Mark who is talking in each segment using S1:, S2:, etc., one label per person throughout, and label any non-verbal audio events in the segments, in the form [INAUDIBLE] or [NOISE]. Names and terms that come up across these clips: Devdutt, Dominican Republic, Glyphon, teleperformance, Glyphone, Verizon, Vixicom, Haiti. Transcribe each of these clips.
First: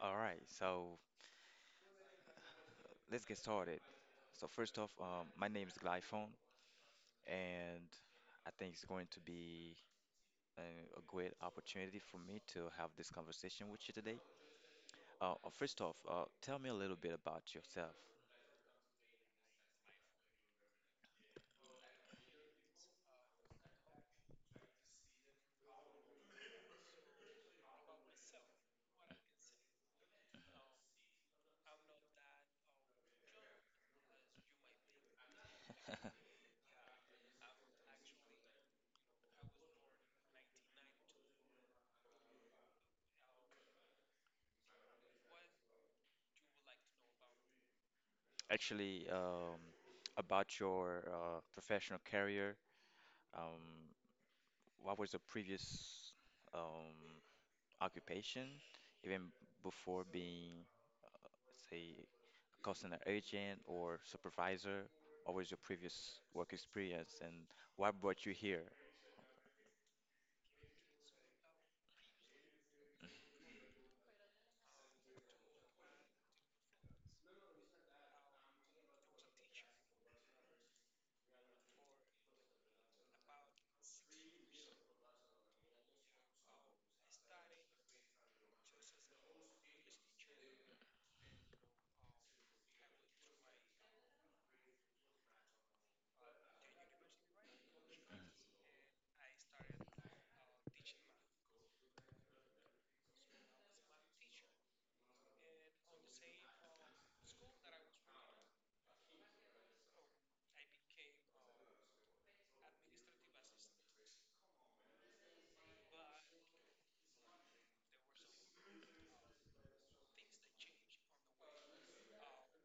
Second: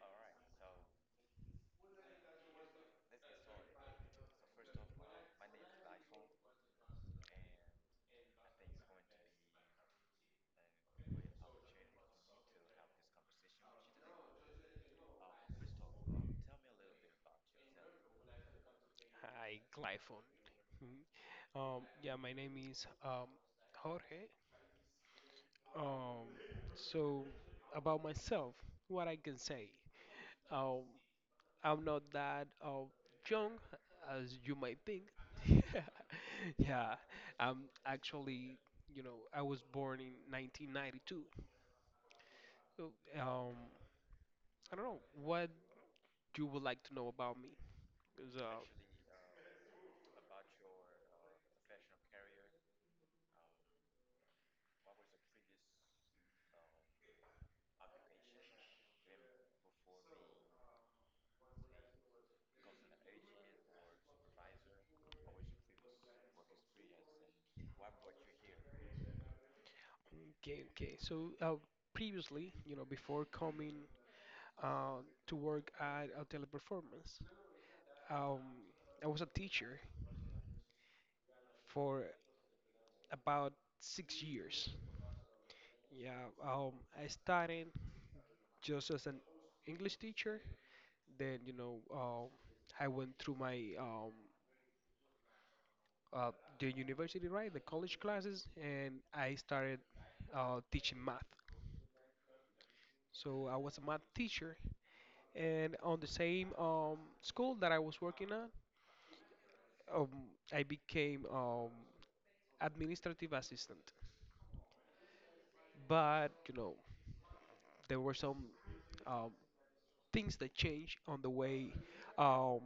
S1: All right, so let's get started. So first off, my name is Glyphone, and I think it's going to be a great opportunity for me to have this conversation with you today. First off, tell me a little bit about yourself.
S2: Hi, Glyphon. Mhm. Yeah, my name is Jorge. Um, so, about myself, what I can say, um, I'm not that young as you might think. [LAUGHS] Yeah, I'm actually, you know, I was born in 1992. So, um, I don't know what you would like to know about me. 'cause, uh,
S1: Actually, about your professional career. Um, what was your previous um, occupation, even before being, say, a customer agent or supervisor? What was your previous work experience and what brought you here?
S2: Okay, okay. So, previously, you know, before coming to work at a teleperformance. Um, I was a teacher for about 6 years. Yeah, I started just as an English teacher. Then, you know, I went through my uh, the university, right, the college classes, and I started teaching math. So I was a math teacher, and on the same school that I was working at, um, I became administrative assistant. But you know there were some um, things that changed on the way um,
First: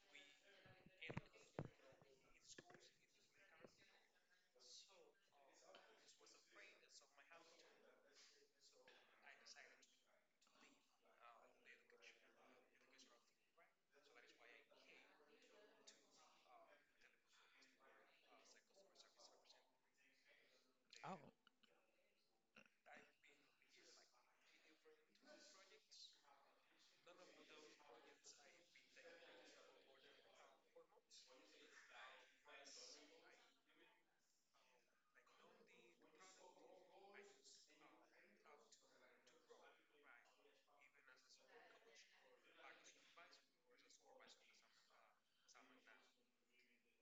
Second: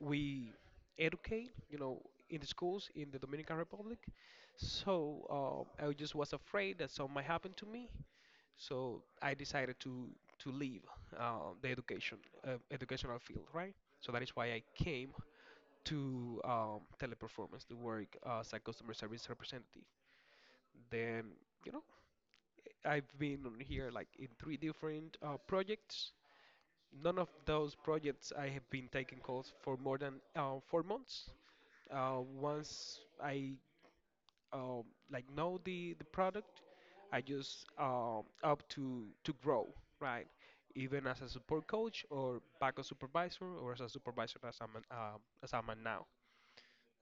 S2: we educate, you know, in the schools in the Dominican Republic. So I just was afraid that something might happen to me, so I decided to leave the education educational field, right? So that is why I came to teleperformance to work as a customer service representative.
S1: Oh,
S2: Then you know I've been on here like in three different projects. None of those projects I have been taking calls for more than 4 months. Once I uh, like know the product, I just up to grow, right? Even as a support coach or backup supervisor or as a supervisor as I'm an now.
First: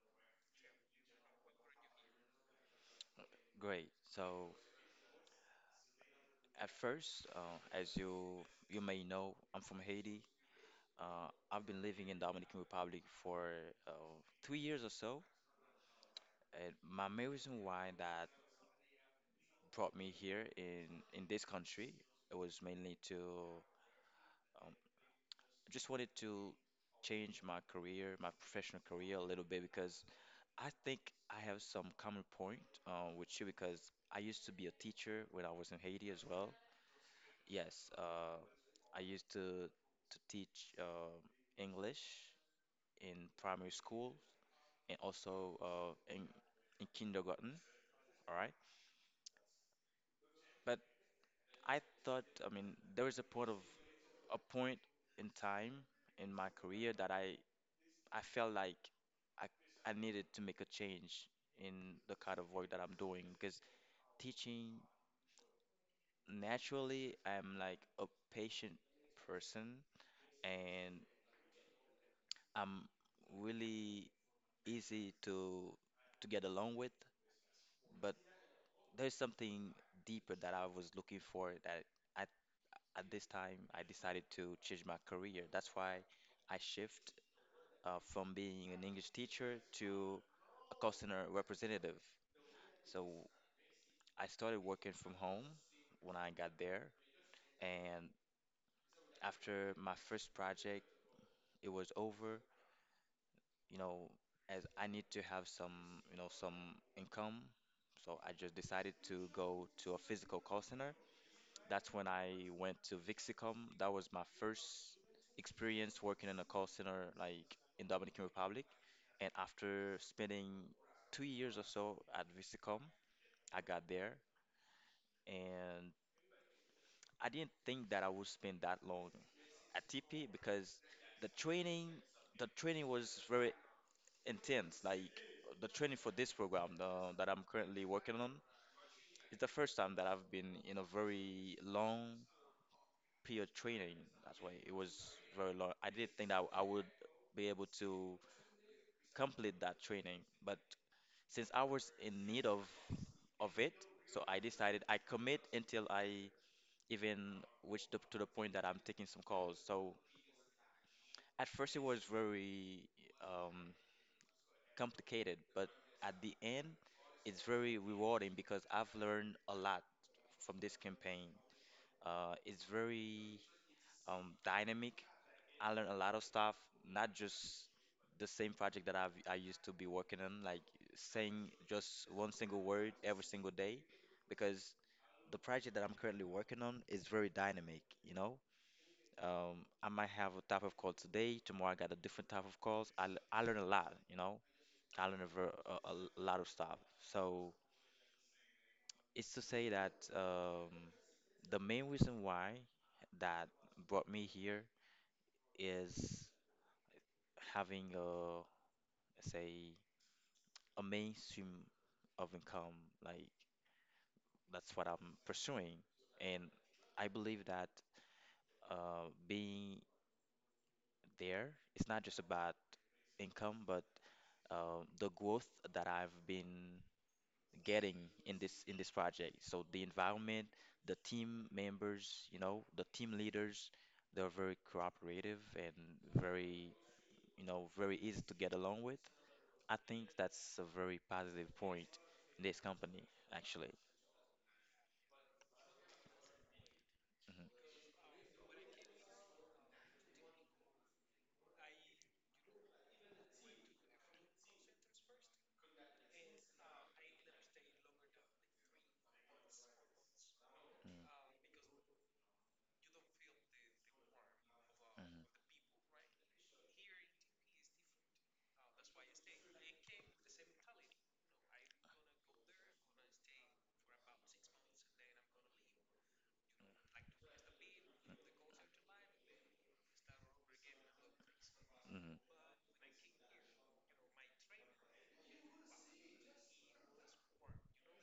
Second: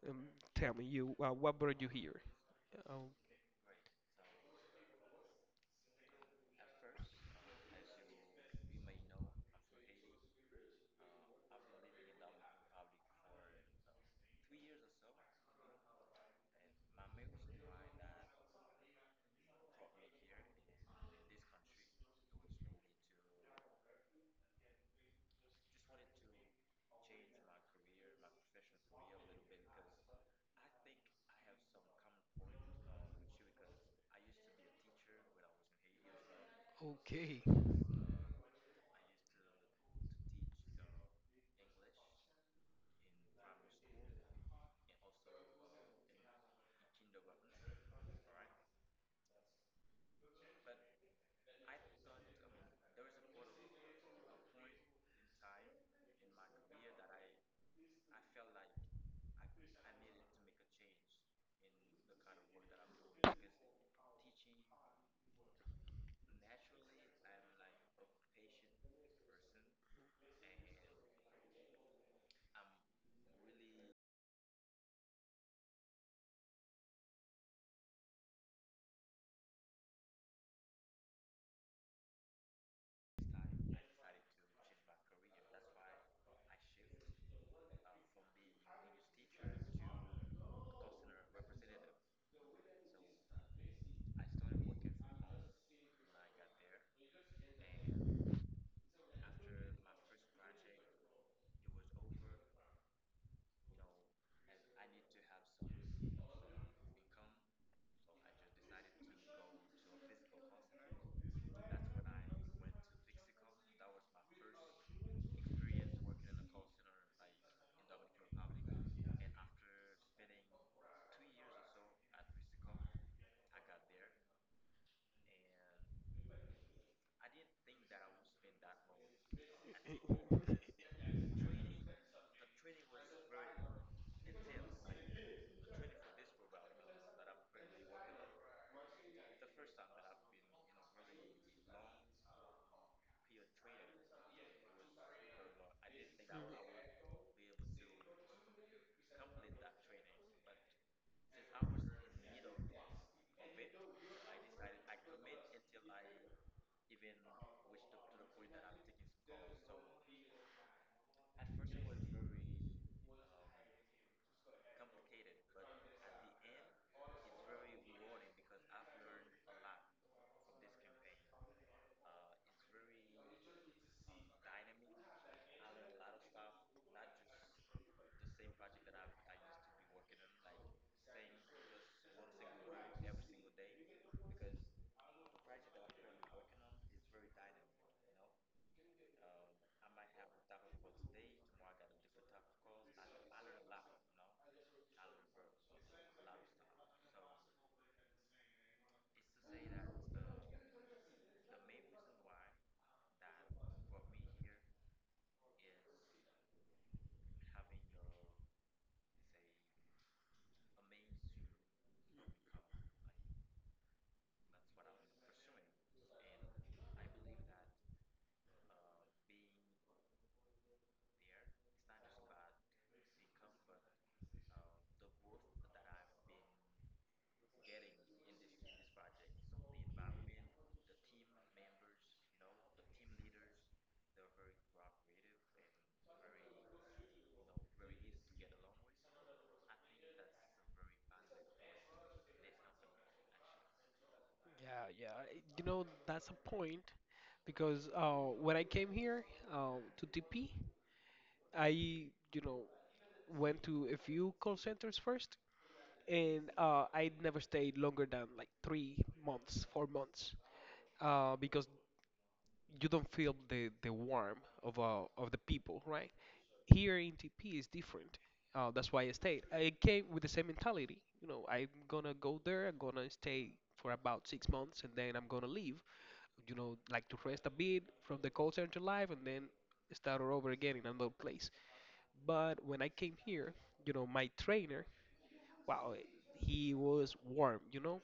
S2: Um, Tell me you what brought you here? Oh,
S1: great. So at first, as you may know, I'm from Haiti. I've been living in Dominican Republic for uh, 3 years or so. And my main reason why that brought me here in this country, it was mainly to um, I just wanted to change my career, my professional career a little bit because I think I have some common point with you because I used to be a teacher when I was in Haiti as well.
S2: okay.
S1: Yes, I used to teach English in primary school and also in kindergarten. All right, but I thought, I mean, there was a point of a point in time in my career that I felt like I I needed to make a change in the kind of work that I'm doing because teaching. Naturally, I'm like a patient person, and I'm really easy to get along with, but there's something deeper that I was looking for that at at this time I decided to change my career. That's why I shift from being an English teacher to a customer representative. So I started working from home when I got there, and after my first project, it was over. You know, as I need to have some, you know, some income. So I just decided to go to a physical call center. That's when I went to Vixicom. That was my first experience working in a call center like in Dominican Republic. And after spending 2 years or so at Vixicom, I got there, and I didn't think that I would spend that long at TP
S2: [LAUGHS]
S1: because the training, the training was very intense. Like the training for this program, the, that I'm currently working on, it's the first time that I've been in a very long period training. That's why it was very long. I didn't think that I would be able to complete that training, but since I was in need of it, so I decided I commit until I even reach the, to the point that I'm taking some calls. So at first it was very um, complicated, but at the end, it's very rewarding because I've learned a lot from this campaign. It's very dynamic. I learned a lot of stuff, not just the same project that I used to be working on, like saying just one single word every single day, because the project that I'm currently working on is very dynamic, you know? I might have a type of call today, tomorrow I got a different type of calls. I learn a lot, you know? I learned a lot of stuff. So it's to say that the main reason why that brought me here is having a, say, a mainstream of income. Like that's what I'm pursuing, and I believe that being there, it's not just about income, but the growth that I've been getting in this project. So the environment, the team members, you know, the team leaders, they're very cooperative and very, you know, very easy to get along with. I think that's a very positive point in this company, actually.
S2: Yeah, yeah. I- You know, that's a point
S1: Mhm,
S2: because when I came here to TP, I, you know, went to a few call centers first, and I never stayed longer than like 3 months, 4 months,
S1: mhm,
S2: because you don't feel the warmth of the people, right? Here in TP is different. That's why I stayed. I came with the same mentality. You know, I'm gonna go there. I'm gonna stay for about 6 months, and then I'm gonna leave, you know, like to rest a bit from the call center life, and then start all over again in another place.
S1: mhm, mhm, mhm.
S2: But when I came here, you know, my trainer, wow, he was warm, you know,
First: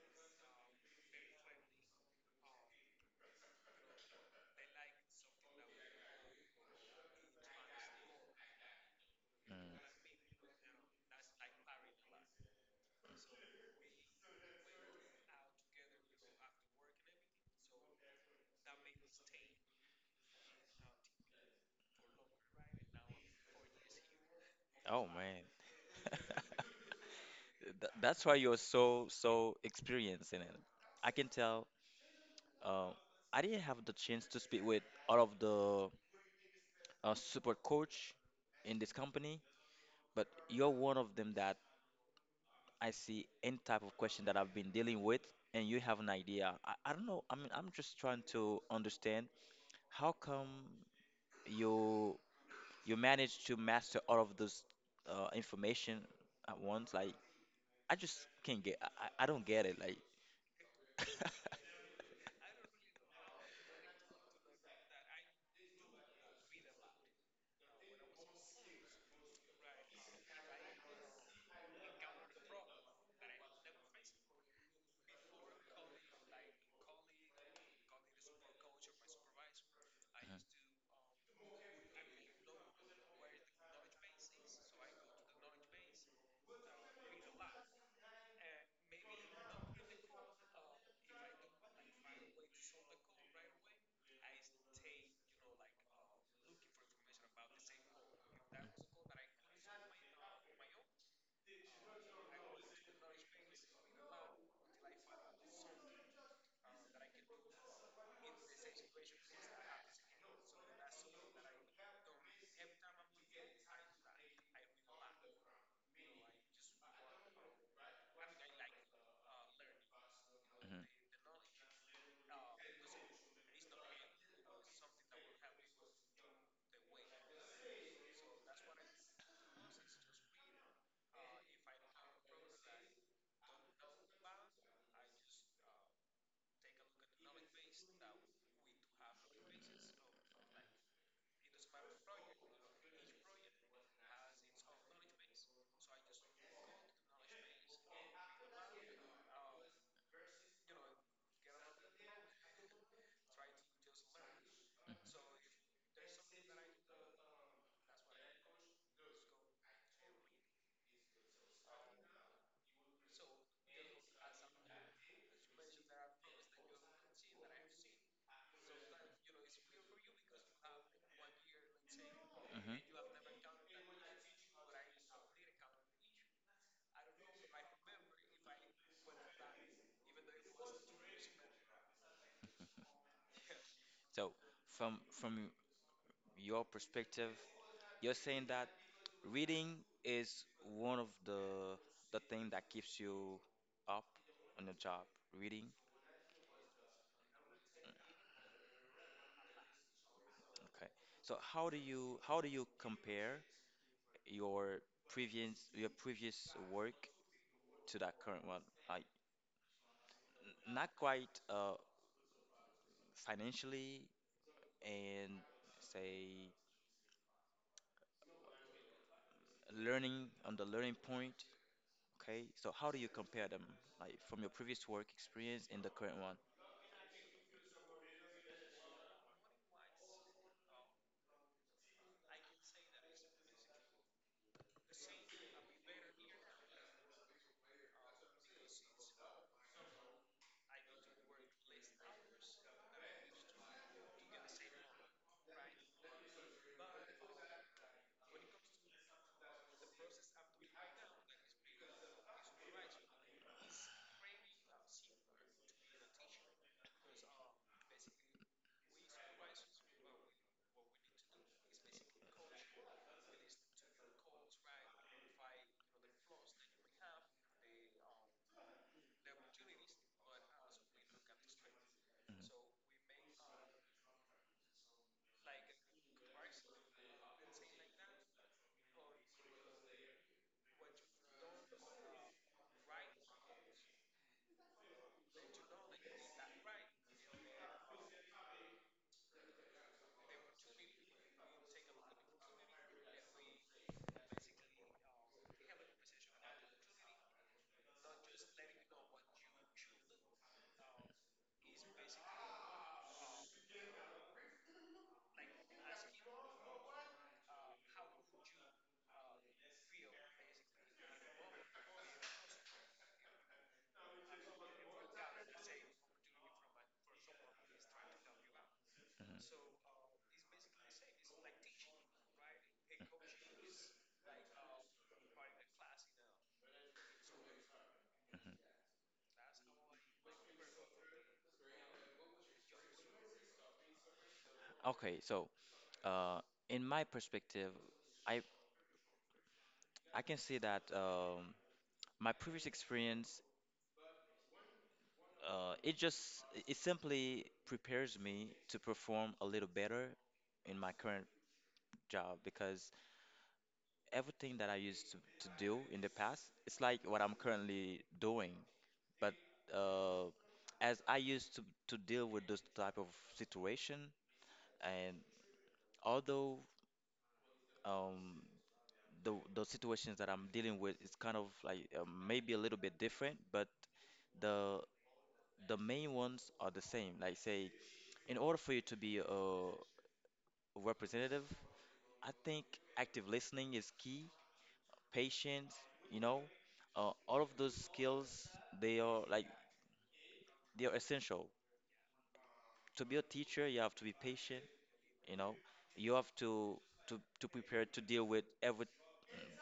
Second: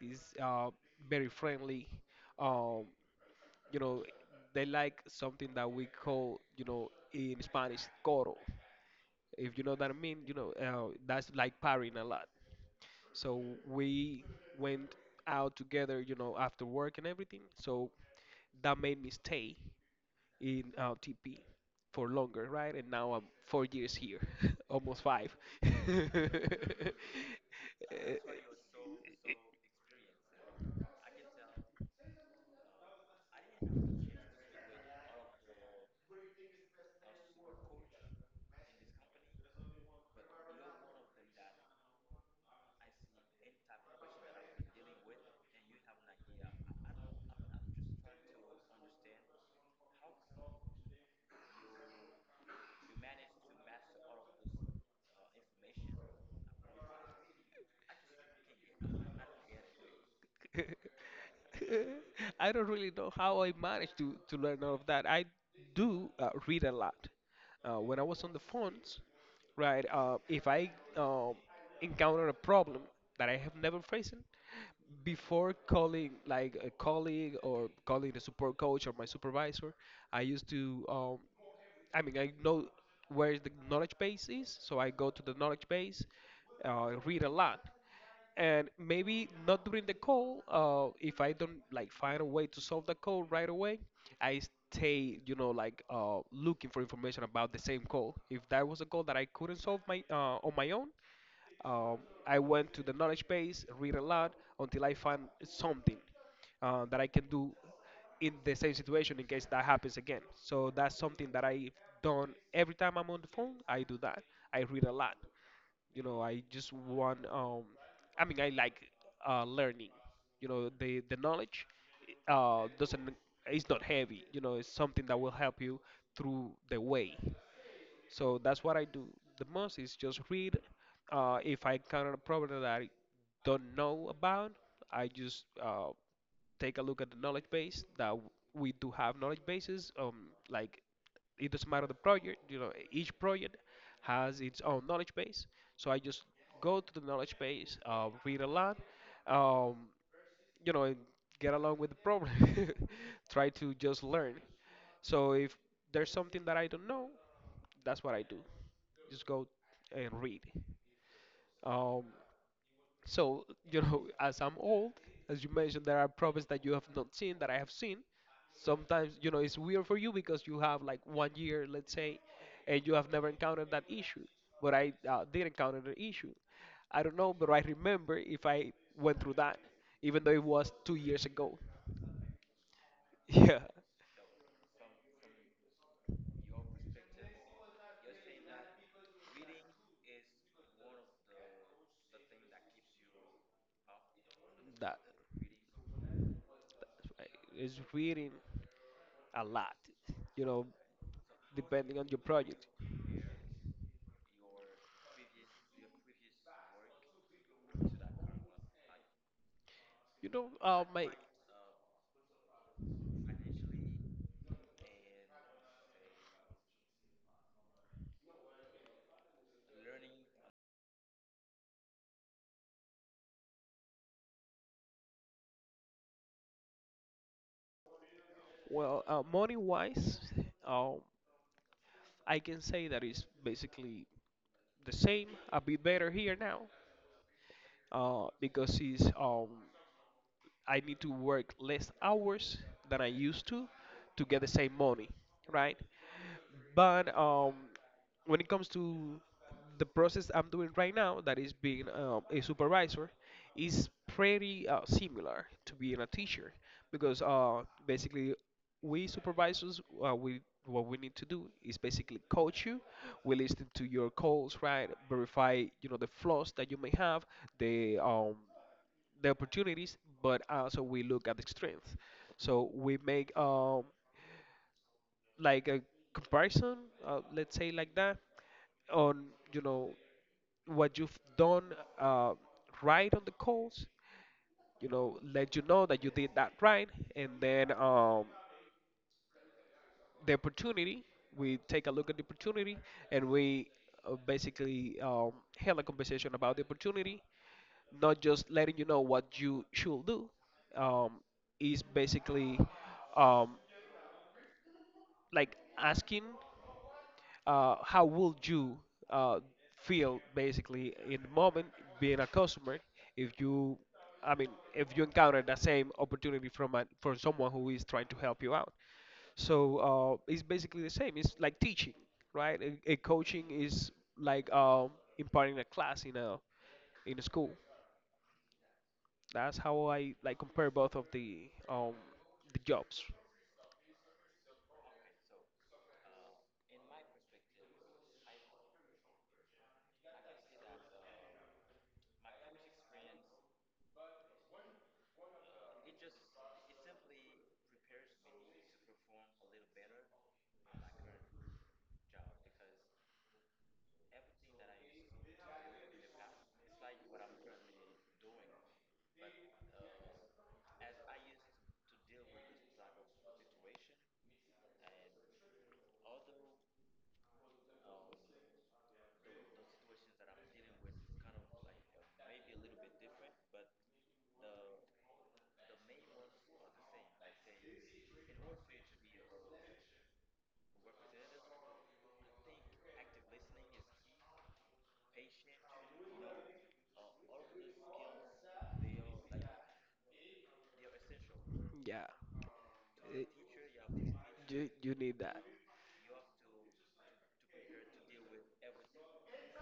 S2: he's very friendly. Um, you know, they like something that we call, you know, in Spanish, coro. If you know what I mean, you know, that's like partying a lot. So we went out together, you know, after work and everything. So that made me stay in TP for longer, right? And now I'm 4 years here, [LAUGHS] almost
S1: Oh
S2: five.
S1: man.
S2: [LAUGHS]
S1: [LAUGHS]
S2: [LAUGHS]
S1: Th- That's why you're so experienced in it. I can tell. Uh, I didn't have the chance to speak with all of the support coach in this company, but you're one of them that I see any type of question that I've been dealing with, and you have an idea. I don't know. I mean, I'm just trying to understand how come you you manage to master all of this information at once. Like, I just can't get. I don't get it. Like. [LAUGHS]
S2: I don't really know how I managed to learn all of that. I do read a lot. When I was on the phones, right, if I um, encounter a problem that I have never faced, before calling like a colleague or calling the support coach or my supervisor, I used to I mean I know where the knowledge base is, so I go to the knowledge base, read a lot, and maybe not during the call. If I don't like find a way to solve the call right away, I stay, you know, like looking for information about the same call. If that was a call that I couldn't solve my on my own, um, I went to the knowledge base, read a lot until I find something that I can do in the same situation in case that happens again. So that's something that I've done every time I'm on the phone. I do that. I read a lot. You know, I just want. I mean, I like learning. You
S1: Mhm,
S2: know,
S1: mhm,
S2: the knowledge doesn't. It's not heavy. You know, it's something that will help you through the way. So that's what I do the most is just read. If I encounter a problem that I don't know about, I just take a look at the knowledge base we do have knowledge bases. Like it doesn't matter the project, you know, each project has its own knowledge base. So I just go to the knowledge base, read a lot, um, you know, and get along with the problem. [LAUGHS] Try to just learn. So if there's something that I don't know, that's what I do, just go and read. Um, so, you know, [LAUGHS] as I'm old, as you mentioned, there are problems that you have not seen that I have seen. Sometimes, you know, it's weird for you because you have like one year, let's say,
S1: mhm.
S2: and you have never encountered that issue. But I did encounter the issue. I don't know, but I remember if I went through that, even though it was 2 years ago. [LAUGHS] Yeah,
S1: So, from your perspective, you're saying that reading is one of the thing that keeps you up on the
S2: that
S1: job. Reading.
S2: is reading a lot, you know,
S1: Okay. So
S2: depending on your
S1: how do
S2: project.
S1: you compare your previous work to that current one? Like
S2: You know,
S1: not
S2: my
S1: quite financially and, say, learning on the learning point. Okay. So how do you compare them, like, from your previous work experience and the current one?
S2: Well, money wise, um, I can say that it's basically the same. A bit better here now because it's I need to work less hours than I used to get the same money, right? But when it comes to the process I'm doing right now, that is being a supervisor, is pretty similar to being a teacher because basically we supervisors we what we need to do is basically coach you. We listen to your calls, right? Verify, you know, the flaws that you may have, the um, the opportunities, but also we look at the strength.
S1: Mhm,
S2: So we make like a comparison, let's say like that, on, you know, what you've done uh, right on the calls. You know, let you know that you did that right, and then the opportunity. We take a look at the opportunity, and we basically had a conversation about the opportunity, not just letting you know what you should do. um, is basically um, like asking how would you uh, feel basically in the moment being a customer if you i mean if you encounter that same opportunity from from someone who is trying to help you out. So it's basically the same. It's like teaching, right? A coaching is like imparting a class in a school. That's how I like compare both of the jobs.
S1: mhm. Okay. So uh, in my perspective. I I can say that my previous experience, it just it simply prepares me to perform a little better in my current job because everything that I used to do in the past, it's like what I'm currently doing. But uh, as I used to deal with those type of situation, and although um, the situations that I'm dealing with is kind of like maybe a little bit different, but the the main ones are the same. Like, say, in order for you to be a representative, I think active listening is key, patience, you know, all of those skills, they are like, they are essential.
S2: Yeah,
S1: To be a
S2: it,
S1: teacher, you have to be patient,
S2: you you need
S1: you
S2: that.
S1: know, you have to prepare to deal with every,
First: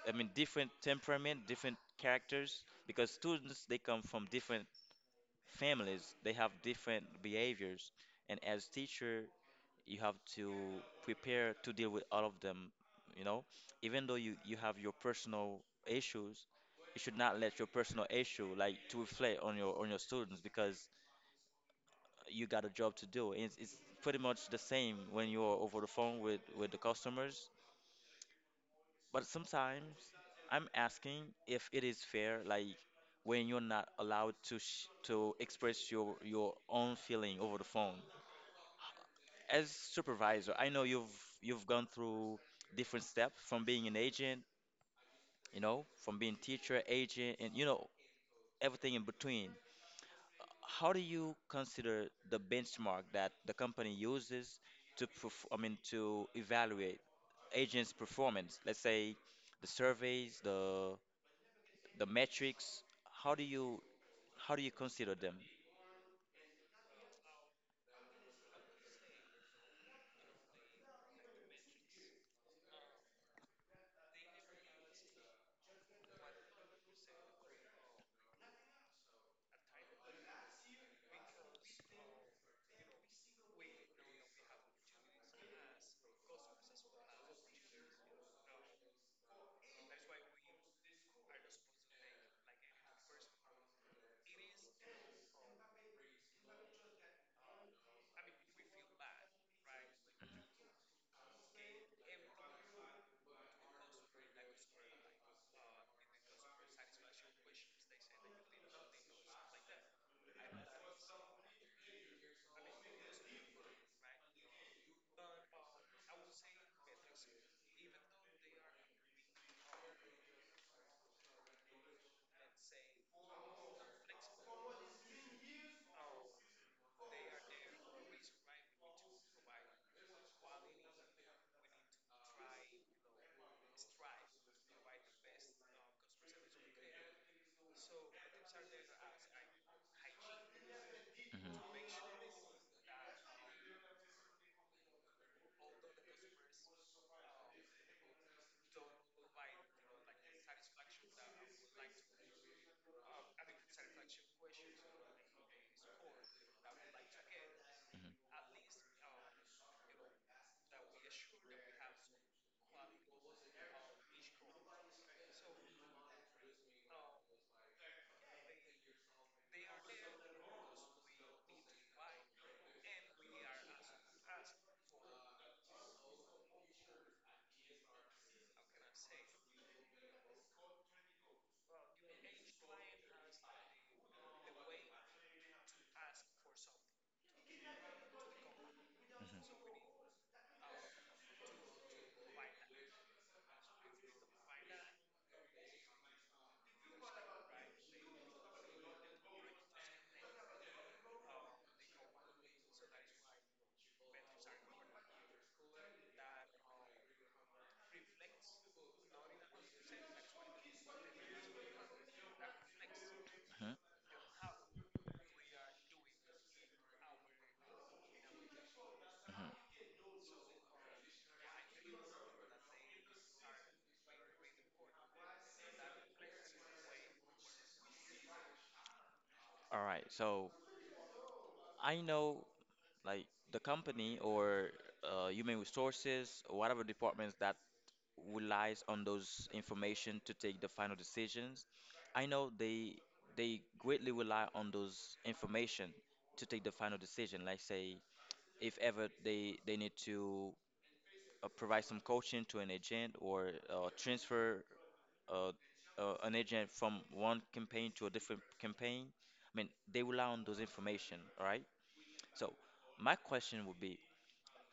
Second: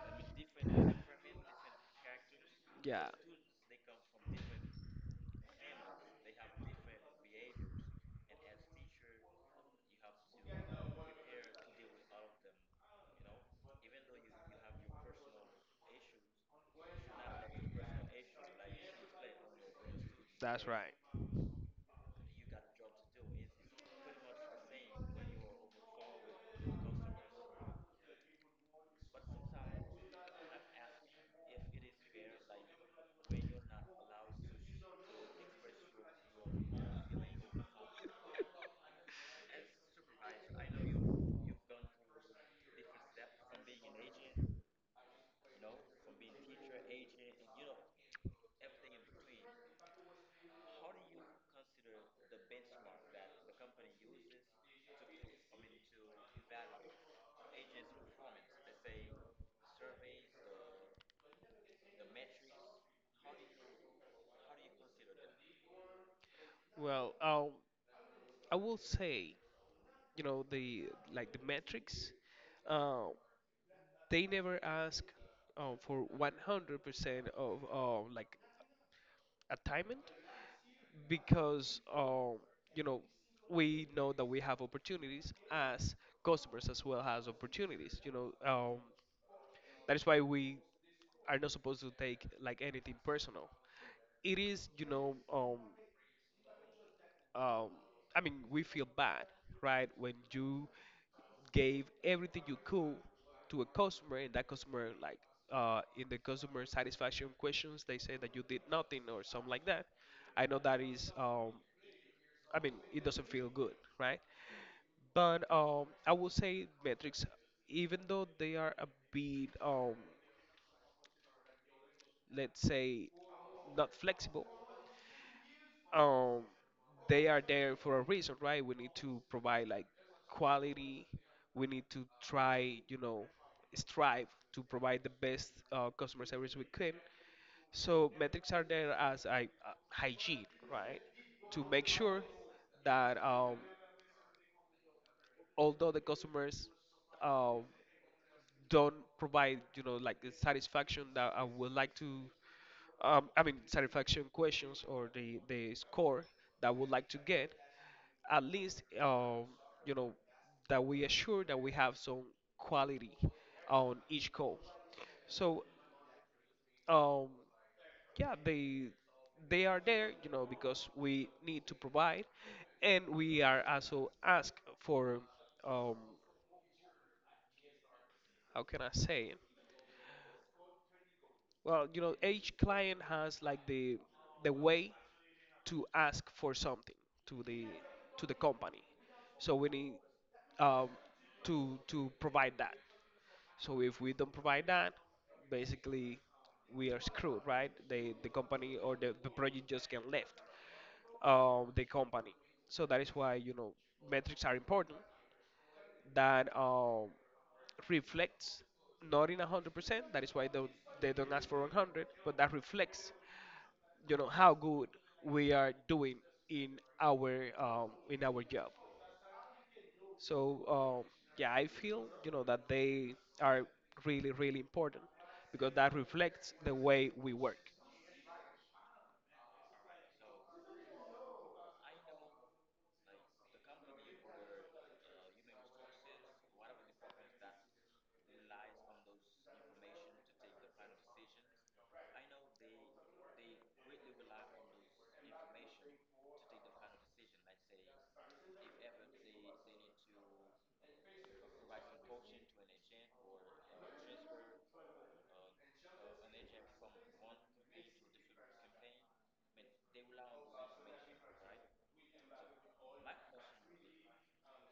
S1: I mean, different temperament, different characters, because
S2: Yeah,
S1: students, they come from different families, they have different behaviors. And as teacher, you have to prepare to deal with all of them, you know? Even though you have your personal issues, you should not let your personal issue like to reflect on your students
S2: that's
S1: because
S2: right.
S1: you got a job to do. It's pretty much the same when you're over the phone with the customers. But sometimes I'm asking if it is fair, like when you're not allowed to sh to express your own feeling over the phone. As supervisor, I know you've gone through different steps from being an agent, you know, from being teacher, agent, and you know everything in between. How do you consider the benchmark that the company uses to perf- I mean to evaluate agents' performance? Let's say the surveys, the metrics. How do you how do you consider them?
S2: Well, I will say, you know, the like the metrics, uh, they never ask for 100% of like attainment because you know we know that we have opportunities as customers as well as opportunities. You know, that is why we are not supposed to take like anything personal. It is, you know, um, I mean, we feel bad, right, when you gave everything you could to a customer, and that customer, like, in the customer satisfaction questions, they say that you did nothing or something like that. I know that is, I mean, it doesn't feel good, right? But I would say metrics, even though they are a bit let's say not flexible, um they are there for a reason, right? We need to provide like quality, we need to try, you know, strive to provide the best customer service we can. So metrics are there as a, hygiene, right, to
S1: Mhm,
S2: make sure that although the customers um, don't provide, you know, like the satisfaction that I would like to I mean satisfaction questions or the score that I would like to get,
S1: mhm,
S2: at least you know that we assure that we have some quality on each call. So um, yeah, they are there, you know, because we need to provide, and we are also asked for, um, how can I say it? Well, you know, each client has like the way to ask for something to the to the company. So
S1: mhm,
S2: we need um, to provide that. So if we don't provide that, basically we are screwed, right? The company or the project just get left the company. So that is why, you know, metrics are important that reflects not in 100%. That is why they don't ask for 100, but that reflects,
S1: mhm,
S2: you know, how good we are doing in our job.
S1: mhm.
S2: So um, yeah, I feel, you know, that they are really important because that reflects the way we work.
S1: All right, so I know, like, the company or human resources or whatever departments that relies on those information to take the final decisions. I know they greatly rely on those information to take the final decision, like, say, if ever they need to provide some coaching to an agent or transfer uh, an agent from one campaign to a different campaign. I mean, they rely on those information, all right? So my question would be,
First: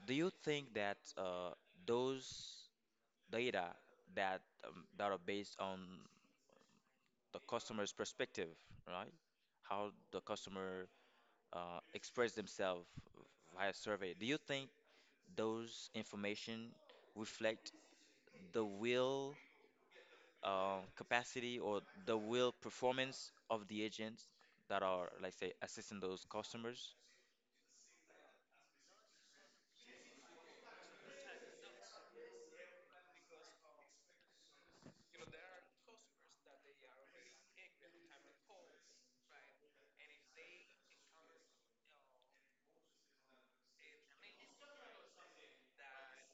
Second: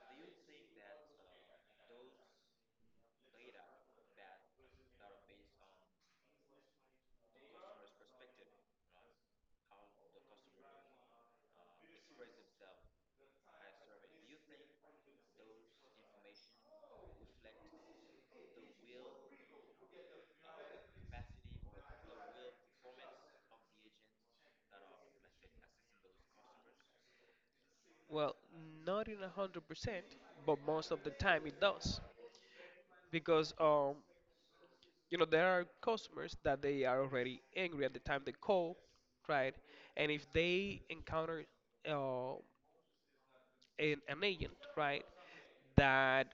S1: do you think that those data that that are based on the customer's perspective, right? How the customer express themselves via survey. Do you think those information reflect the will capacity or the will performance of the agents that are, like, say, assisting those customers?
S2: Well, not in 100%, but most of the time it does, because you know, there are customers that they are already angry at the time they call, right? And if they encounter uh, an agent, right, that,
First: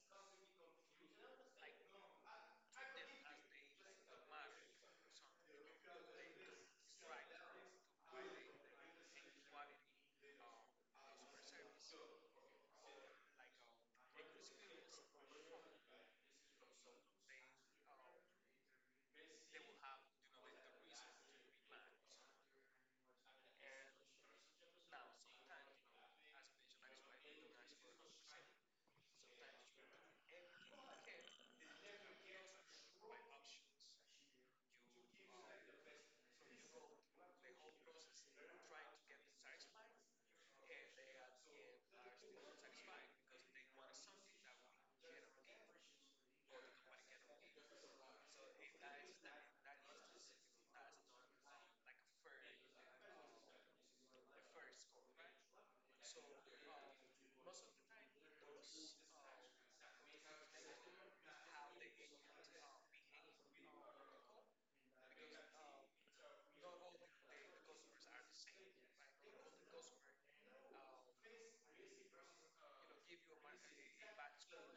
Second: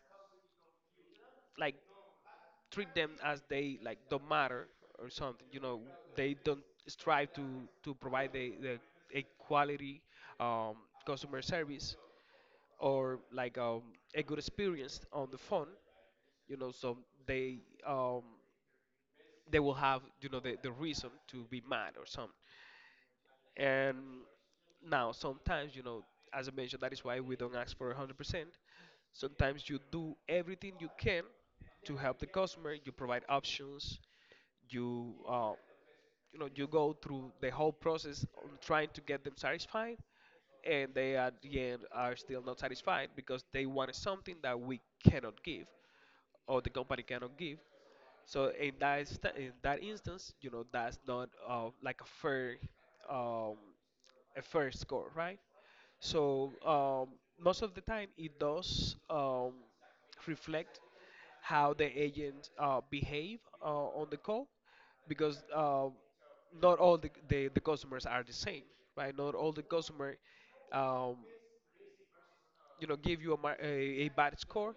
S2: like, treat them as they like don't matter or something, you know, they don't strive to provide the a quality um, customer service, or like a good experience on the phone, you know. So they um, they will have, you know, the reason to be mad or something. And now, sometimes, you know, as I mentioned, that is why we don't ask for 100%. Sometimes you do everything you can to help the customer. You provide options. You, you know, you go through the whole process on trying to get them satisfied, and they at the end are still not satisfied because they wanted something that we cannot give, or the company cannot give. So in that in that instance, you know, that's not like um, a fair score, right? So most of the time, it does reflect how the agents behave on the call, because not all the customers are the same, right? Not all the customer, um, you know, give you a, a bad score,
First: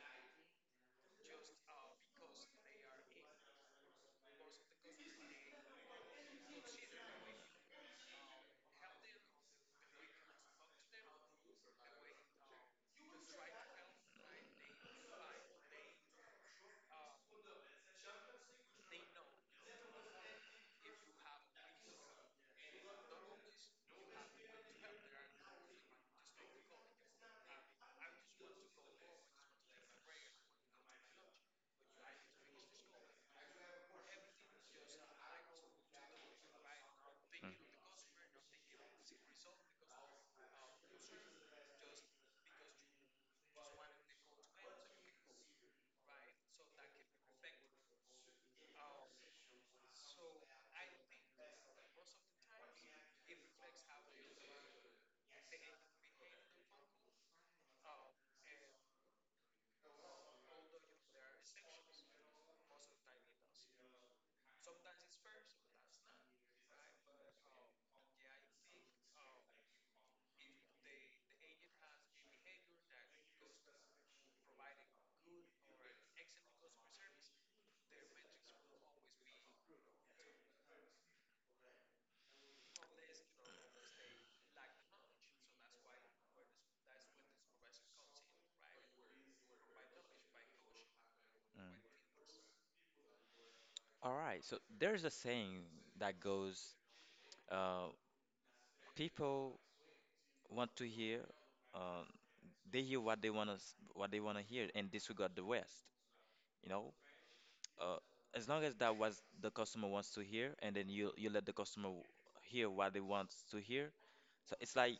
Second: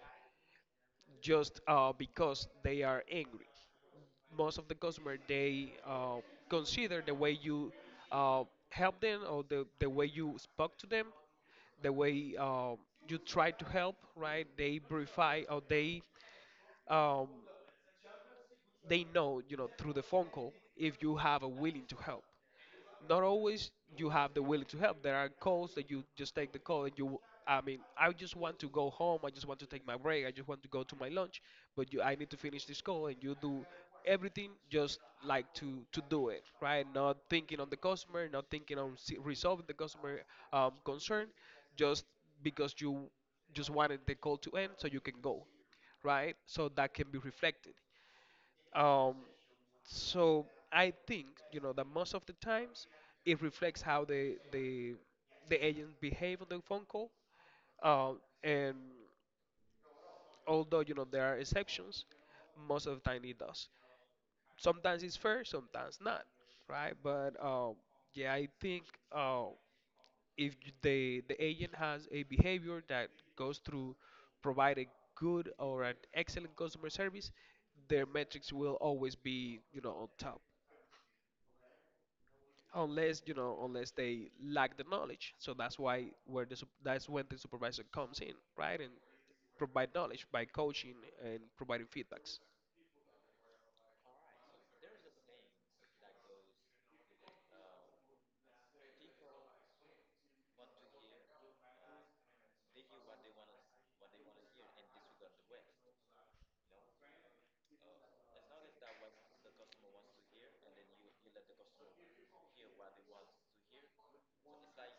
S2: just because they are angry. Most of the customer, they consider the way you uh, help them, or the way you spoke to them, the way you try to help, right? They verify, or um, they know, you know, through the phone call if you have a willing to help. Not always you have the willing to help. There are calls that you just take the call and you. I mean, I just want to go home. I just want to take my break. I just want to go to my lunch. But you, I need to finish this call, and you do everything just like to do it right. Not
S1: Mm,
S2: thinking on the customer, not thinking on resolving the customer concern, just because you just wanted the call to end so you can go, right? So that can be reflected. Um, so I think, you know, that most of the times it reflects how the agents behave on the phone call. And although, you know, there are exceptions, most of the time it does. Sometimes it's fair, sometimes not, right? But yeah, I think, uh, if the agent has a behavior that goes through, provide a good or an excellent customer service, their metrics will always be, you know, on top. Unless, you know, unless they lack the knowledge. So that's why where that's when the supervisor comes in, right, and provide knowledge by coaching and providing
S1: mm.
S2: feedbacks.
S1: All right. So there's a saying that goes, uh, people want to hear, uh, they hear what they want to what they want to hear and disregard the rest. You know, uh, as long as that was the customer wants to hear, and then you let the customer hear what they want to hear. So it's like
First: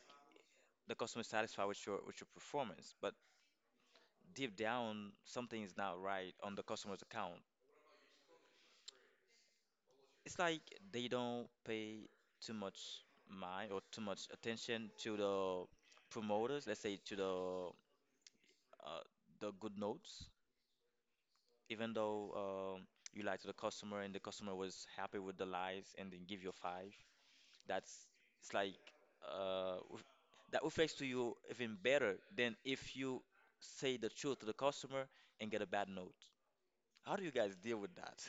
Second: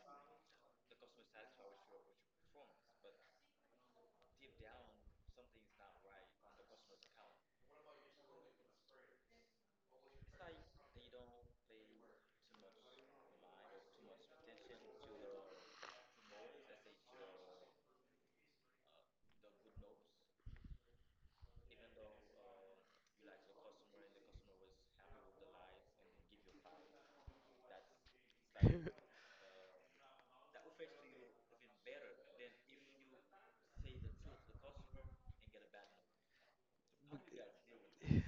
S1: the customer is satisfied with your performance, but deep down something is not right on the customer's account. It's like they don't pay too much mind or too much attention to the promoters, let's say to uh, the good notes, even though you lied to the customer and the customer was happy with the lies and then give you a five, that's it's like
S2: [LAUGHS]
S1: uh, w- that reflects to you even better than if you say the truth to the customer and get a bad note. How do you guys deal with that?
S2: Yeah.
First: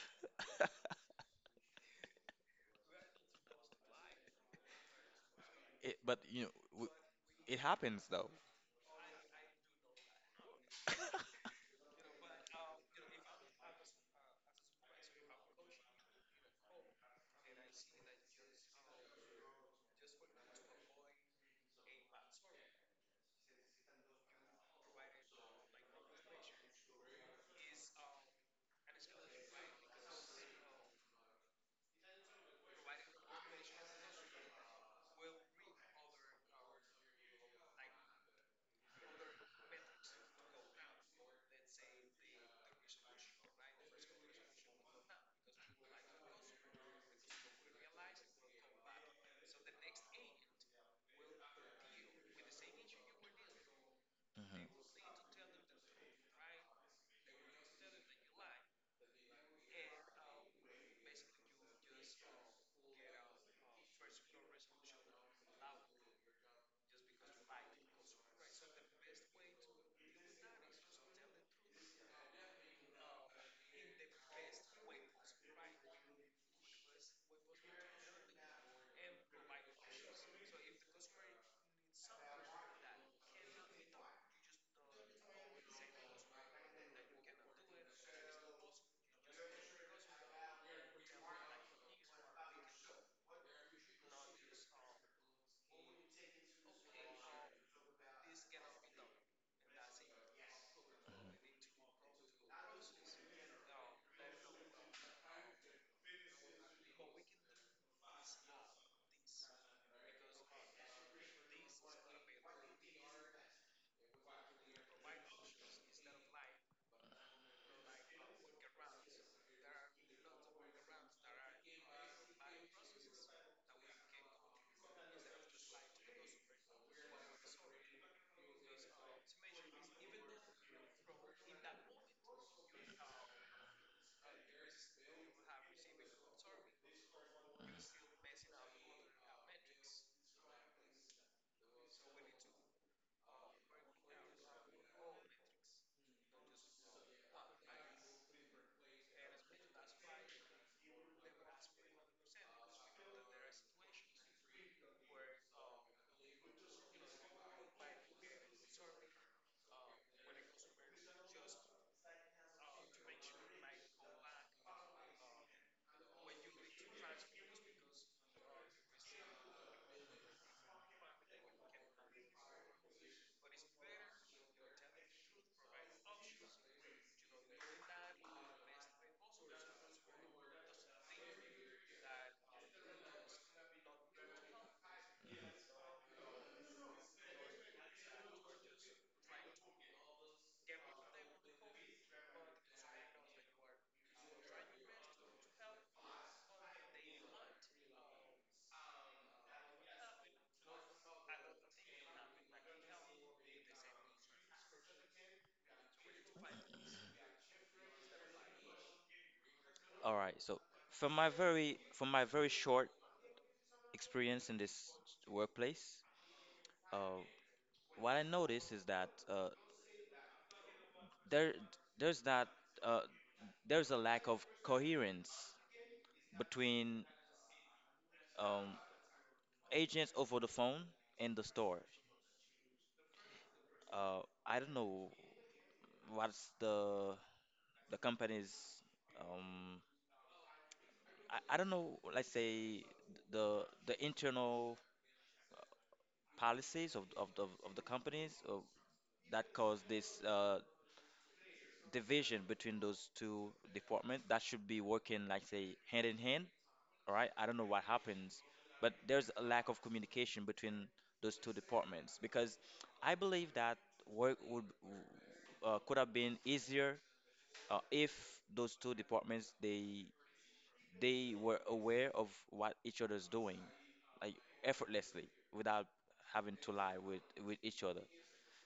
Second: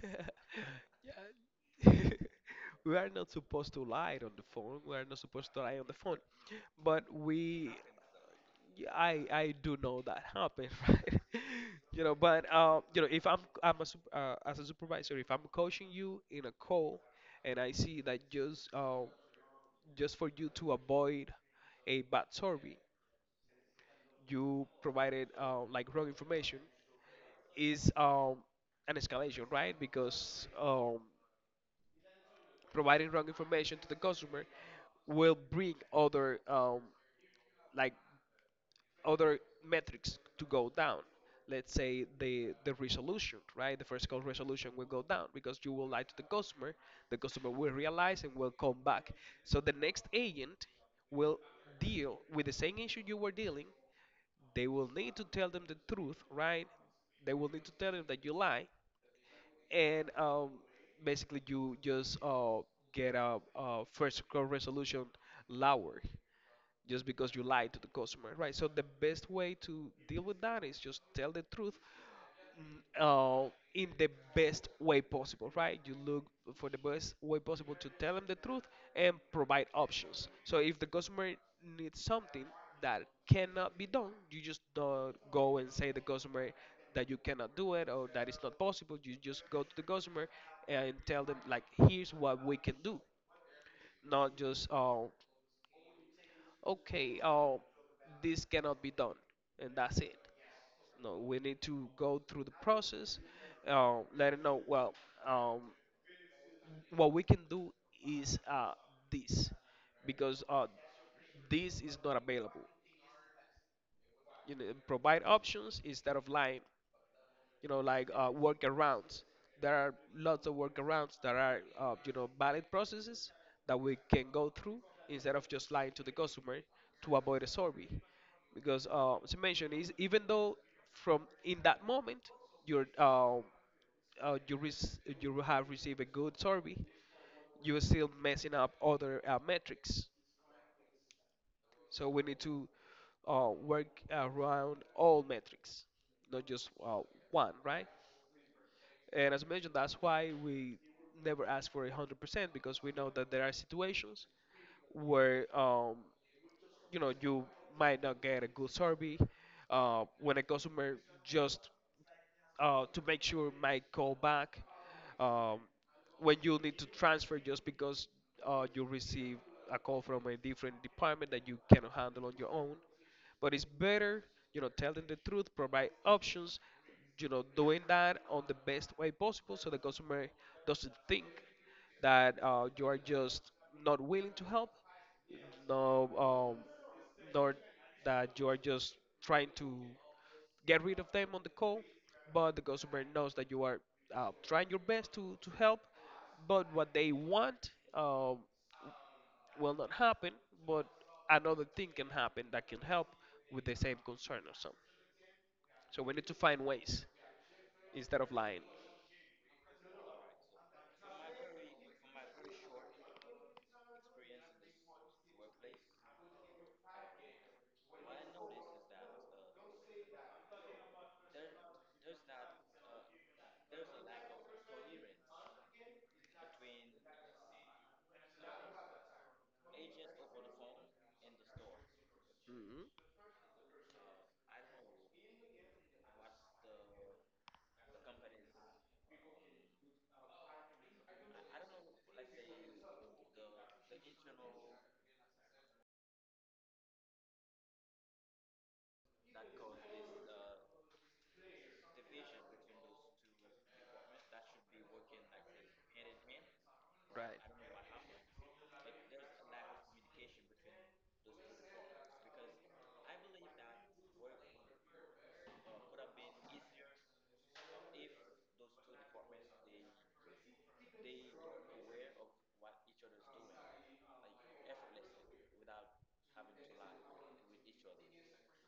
S2: [LAUGHS] We are not supposed to lie on the phone. We are not supposed to lie
S1: [LAUGHS]
S2: on the
S1: It,
S2: phone
S1: but you know,
S2: but
S1: it
S2: we
S1: happens though. [LAUGHS]
S2: Yeah, I do know that happened. [LAUGHS] Right, you know, but you know, if as a supervisor, if I'm coaching you in a call and I see that, just for you to avoid a bad survey, you provided like wrong information, is an escalation, right? Because providing wrong information to the customer will bring other like other metrics to go down. Let's say the resolution, right? The first call resolution will go down because you will lie to the customer. The customer will realize and will come back. So the next agent will deal with the same issue you were dealing. They
S1: Mhm.
S2: will need to tell them the truth, right? They will need to tell them that you lie, and basically you just get a first call resolution lower, just because you lied to the customer, right? So the best way to deal with that is just tell the truth, in the best way possible, right? You look for the best way possible to tell them the truth and provide options. So if the customer needs something that cannot be done, you just don't go and say the customer that you cannot do it, or that it's not possible. You just go to the customer and tell them like, here's what we can do. Not just okay, this cannot be done, and that's it. No, we need to go through the process. Let them know. Well, um, what we can do is this, because this is not available. You know, provide options instead of lying, you know, like, workarounds. There are lots of workarounds that are, you know, valid processes that we can go through instead of just lying to the customer to avoid a survey. Because, as I mentioned, is even though from in that moment you're, you, you have received a good survey, you're still messing up other metrics. So we need to work around all metrics, not just one, right? And as I mentioned, that's why we never ask for 100% because we know that there are situations where you know, you might not get a good survey when a customer just to make sure might call back, um, when you need to transfer just because you receive a call from a different department that you cannot handle on your own. But it's better, you know, telling the truth, provide options, you know, doing that on the best way possible, so the customer doesn't think that you are just not willing to help, no, nor that you are just trying to get rid of them on the call, but the customer knows that you are, trying your best to help, but what they want will not happen, but another thing can happen that can help with the same concern or something. So we need to find ways instead of lying.
S1: All right. So from my very short experience in this workplace, uh, what I noticed is that there there's that. Uh, there's a lack of coherence between um, agents over the phone and the store.
S2: Mhm,
S1: Uh, I don't know what's the the company's um, I, I don't know, let's say, the internal policies of the companies that cause this division between those two departments that should be working, like, say, hand in hand. All right, I
S2: right.
S1: don't know what happens, but there's a lack of communication between those two departments because I believe that work would could have been easier if those two departments, they were aware of what each other's doing, like, effortlessly, without having to lie with each other.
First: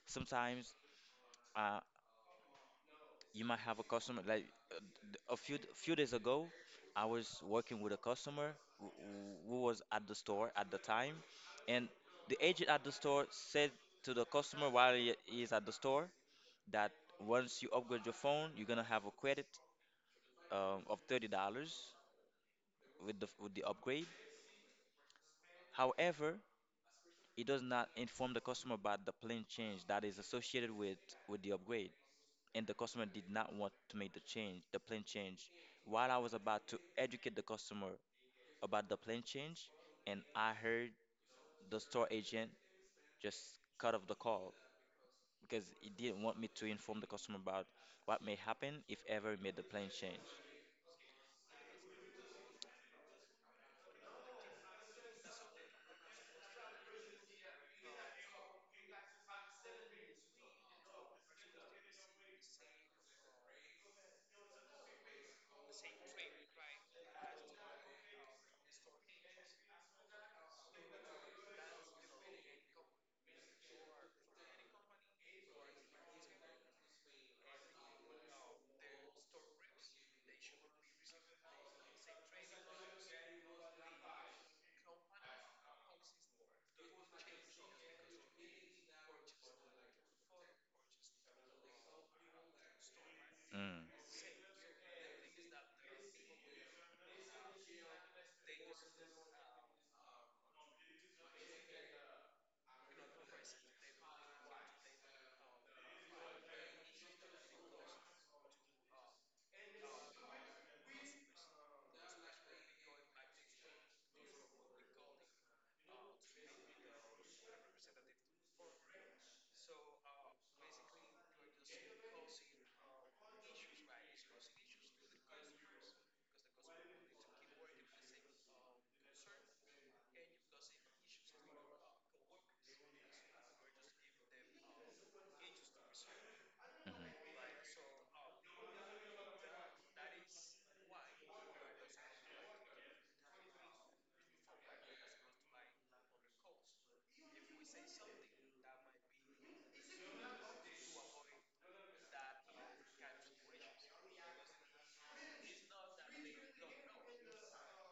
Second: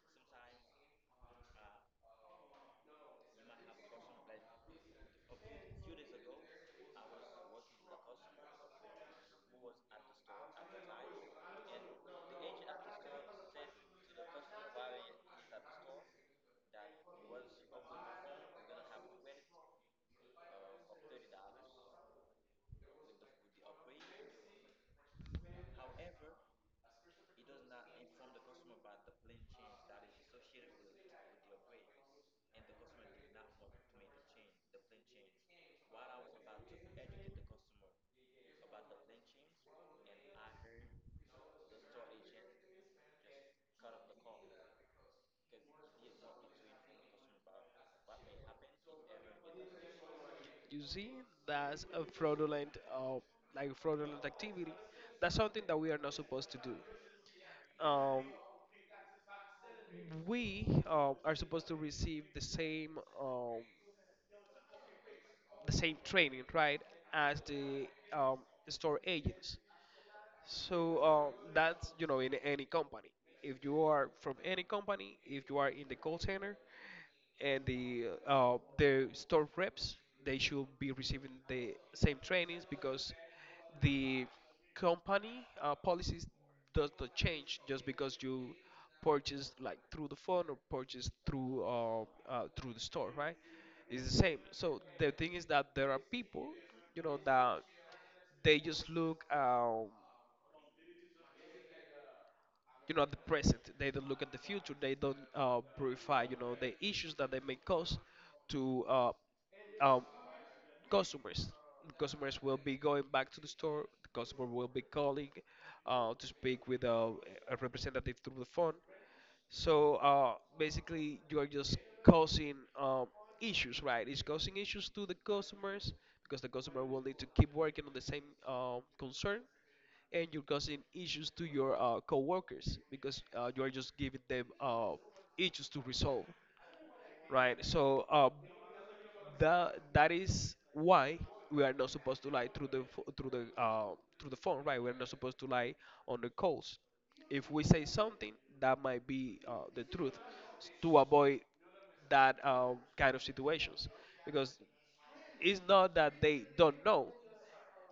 S1: Sometimes. Uh, you might have a customer, like, uh, a few days ago, I was working with a customer who, who was at the store at the time, and the agent at the store said to the customer, while he is at the store, that once you upgrade your phone, you're gonna have a credit of $30 with the upgrade. However, it does not inform the customer about the plan change that is associated with the upgrade, and the customer did not want to make the change, the plan change. While I was about to educate the customer about the plan change, and I heard the store agent just cut off the call because he didn't want me to inform the customer about what may happen if ever he made the plan change.
S2: You see, that's a fraudulent, fraudulent activity. That's something that we are not supposed to do. Um, we are supposed to receive the same, the same training, right, as the um, store agents. So that's, you know, in any company. If you are from any company, if you are in the call center, and the store reps, they should be receiving the same trainings, because the company policies does not change just because you purchase like through the phone, or purchase through through the store, right?
S1: Mm,
S2: It's the same. So the thing is that there are people, you know, that they just look. You know, at the present. They don't look at the future. They don't purify, you know, the issues that they may cause to um, customers. The customers will be going back to the store. The customer will be calling to speak with a representative through the phone. So basically, you are just causing issues, right? It's causing issues to the customers because the customer will need to keep working on the same concern, and you're causing issues to your coworkers, because you are just giving them issues to resolve,
S1: mhm,
S2: right? So the that is why we are not supposed to lie through the pho- through the phone, right? We're not supposed to lie on the calls. If we say something that might be the truth, to avoid that kind of situations, because it's not that they don't know.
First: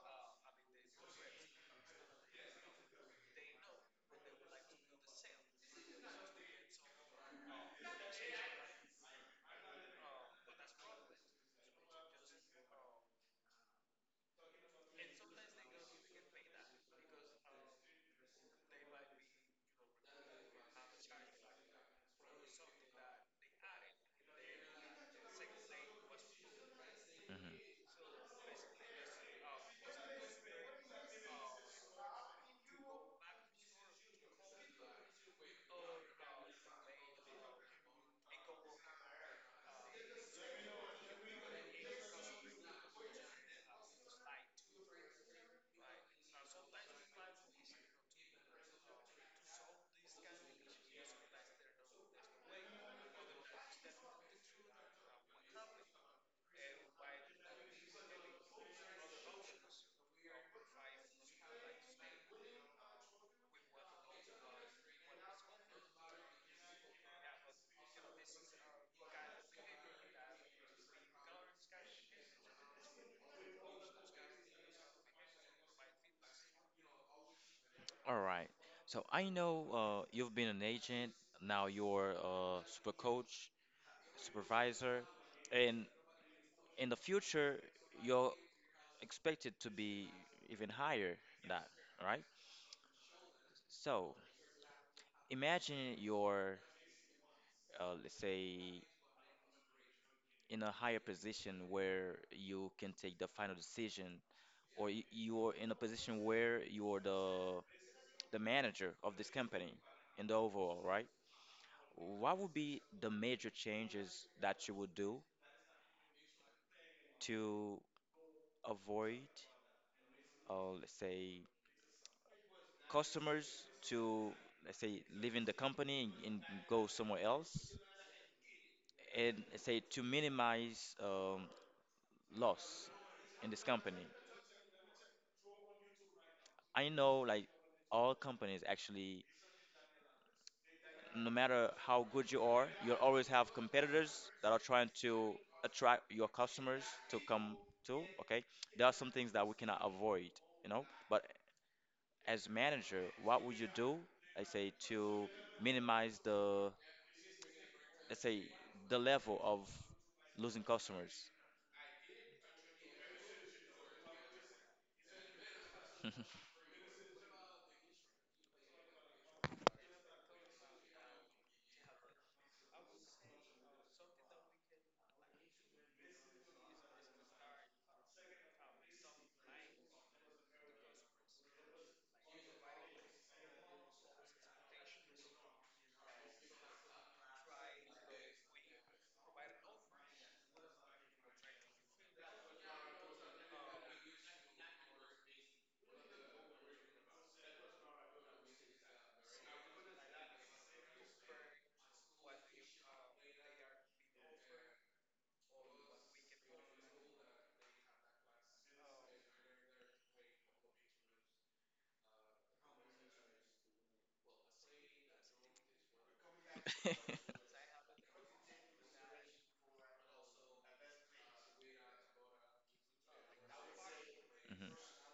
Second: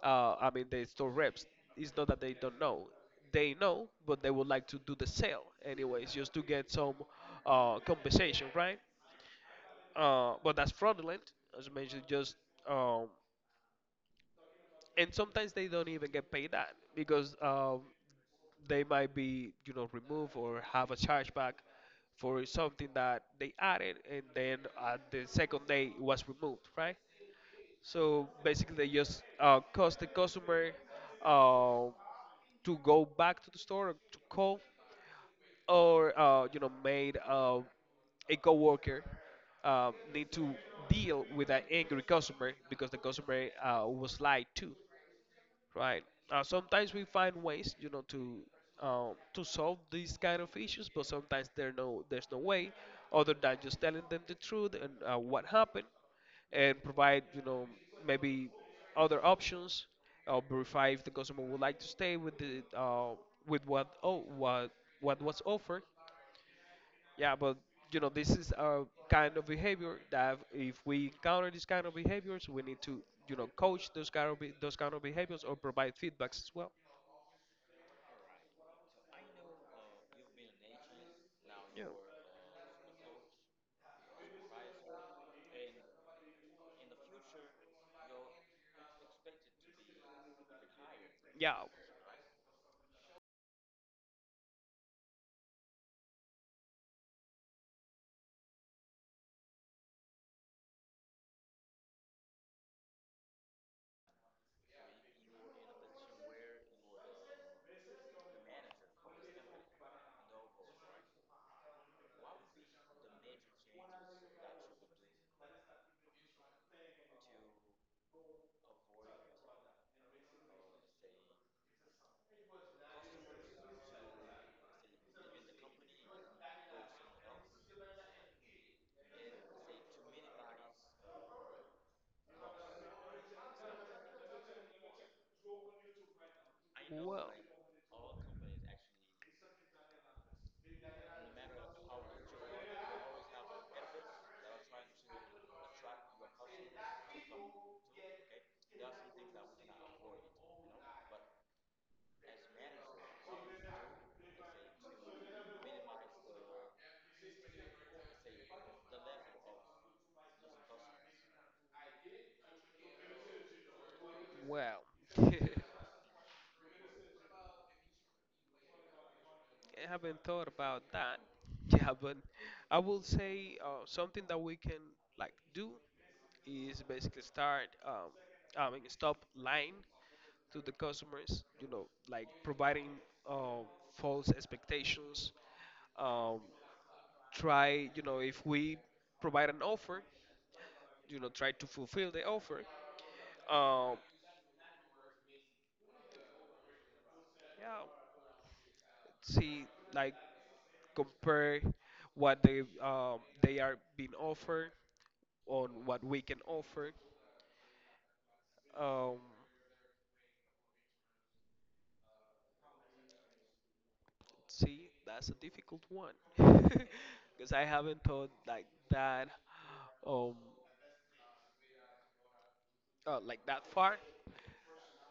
S2: I mean, the store reps. It's not that they don't know. They know, but they would like to do the sale anyways, just to get some compensation, right? But that's fraudulent, as you mentioned. Just um, and sometimes they don't even get paid that, because they might be, you know, removed or have a chargeback for something that they added, and then at the second day it was removed, right?
S1: mhm.
S2: So basically, they just cost the customer uh, to go back to the store or to call, or you know, made a coworker need to deal with an angry customer because the customer was lied to, right? Sometimes we find ways, you know, to solve these kind of issues, but sometimes there there's no way other than just telling them the truth and what happened, and provide, you know, maybe other options, or verify if the customer would like to stay with the with what what was offered. Yeah, but, you know, this is a kind of behavior that if we encounter these kind of behaviors, we need to, you know, coach those kind of behaviors, or provide feedbacks as well.
S1: All right. So I know, you've been an agent, now
S2: Yeah.
S1: you're a super coach, supervisor, and in the future, you're expected to be even higher
S2: Yeah.
S1: that, right? So imagine you're, let's say, in a higher position where you can take the final decision, or you're in a position where you're the manager of this company in the overall, right? What would be the major changes that you would do to avoid, let's say, customers to, let's say, leaving the company and, go somewhere else? And say, to minimize loss in this company. I know,
S2: Well,
S1: like, all companies actually, no matter how good you are, you'll always have competitors that are trying to attract your customers to come to. Okay, there are some things that we cannot avoid, you know. But as manager, what would you do? I say, to minimize the, let's say, the level of losing customers.
S2: well. [LAUGHS]
S1: [LAUGHS] Mhm,
S2: I haven't thought about that. [LAUGHS] Yeah, but I will say, something that we can, like, do is basically start, I mean, stop lying to the customers. You know, like providing uh, false expectations. Um, Try, you know, if we provide an offer, you know, try to fulfill the offer. Um, yeah, see like compare what they are being offered on what we can offer. Um, See, that's a difficult one [LAUGHS]
S1: mhm,
S2: because I haven't thought that um like that far.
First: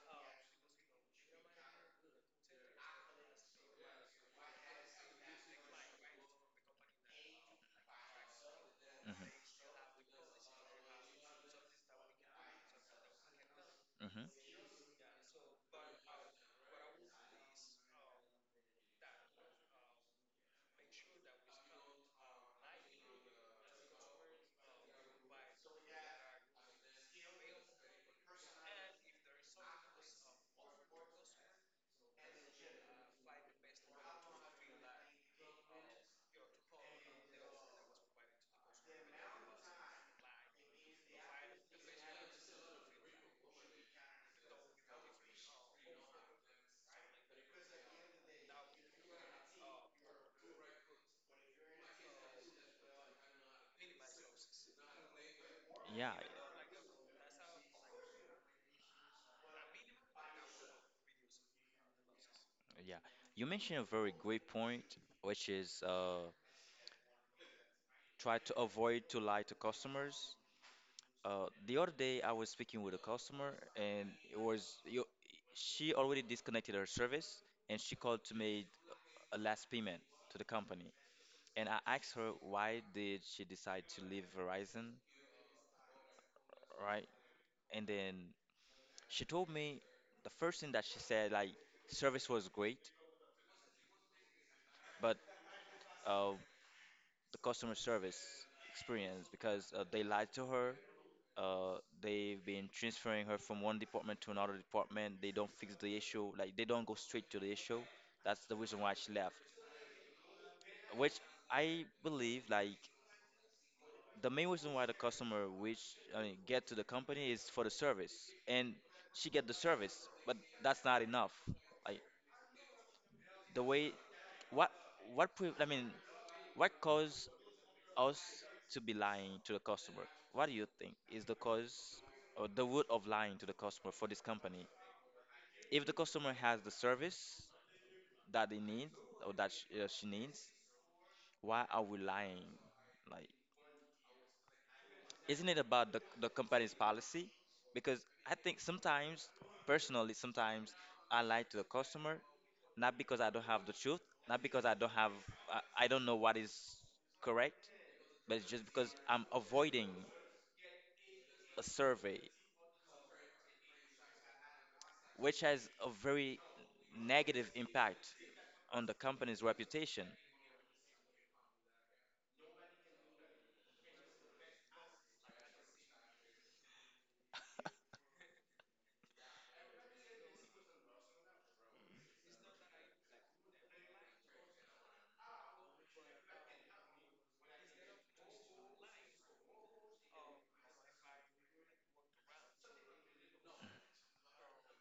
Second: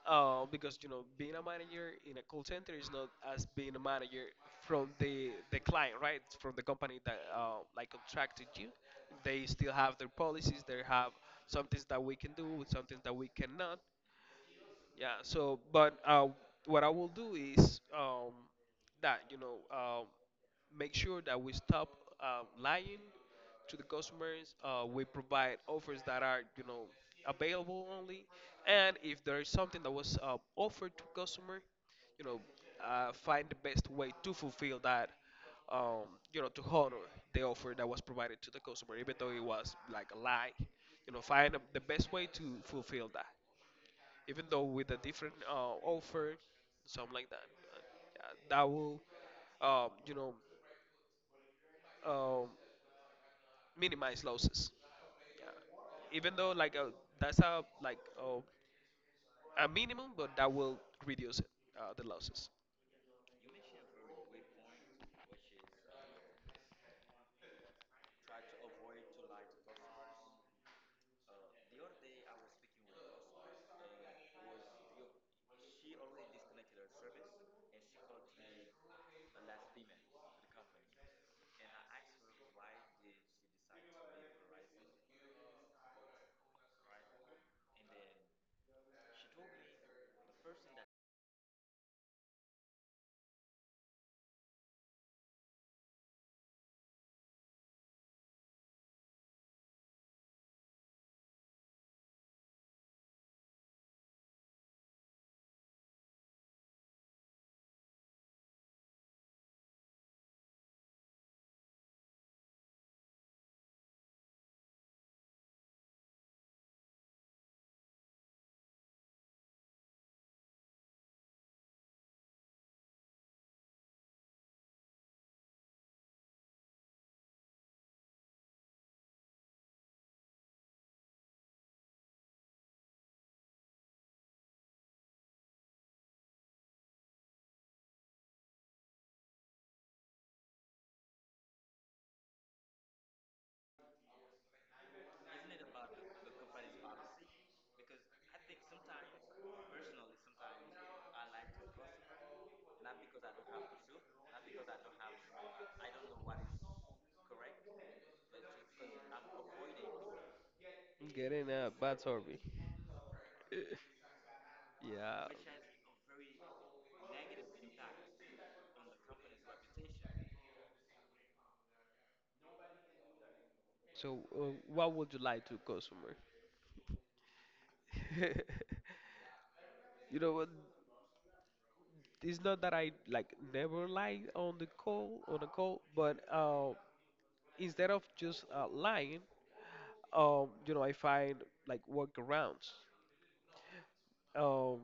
S2: Because you know, being a manager in a call center is not as being a manager from the client, right? From the company that like contracted you. They still have their policies. They have some things that we can do with some things that we cannot.
S1: mhm.
S2: Yeah. So, but what I will do is that you know, make sure that we stop lying to the customers. We provide offers that are, you know, available only. And if there is something that was offered to customer, you know, find the best way to fulfill that. Um, you know, to honor the offer that was provided to the customer, even though it was like a lie. You know, find the best way to fulfill that, even though with a different offer, something like that. Yeah, that will you know, uh, minimize losses. Uh,
S1: Yeah.
S2: Even though like that's a a minimum, but that will reduce it, the losses.
S1: Yeah, you mentioned a very great point, which is, try to avoid to lie to customers. The other day, I was speaking with a customer, and it was you, she already disconnected her service, and she called to make a last payment to the company. And I asked her why did she decide to leave Verizon, right? And then she told me the first thing that she said, like, service was great, but uh, the customer service experience, because they lied to her. They've been transferring her from one department to another department. They don't fix the issue, like they don't go straight to the issue. That's the reason why she left. Which I believe, like, the main reason why the customer, which I mean, get to the company is for the service. And she get the service, but that's not enough. Like, the way, what, I mean, what caused us to be lying to the customer? What do you think is the cause or the root of lying to the customer for this company? If the customer has the service that they need, or that sh she needs, why are we lying? Like, isn't it about the company's policy? Because I think sometimes, personally, sometimes I lie to the customer, not because I don't have the truth, not because I don't have, I don't know what is correct, but it's just because I'm avoiding
S2: Getting
S1: a
S2: a bad
S1: survey,
S2: survey. [LAUGHS] Yeah.
S1: which has a very negative impact on the company's reputation.
S2: So, what would you lie to customer? [LAUGHS] You know what? It's not that I like never lie on the call on a call, but instead of just lying, you know, I find like workarounds. Um,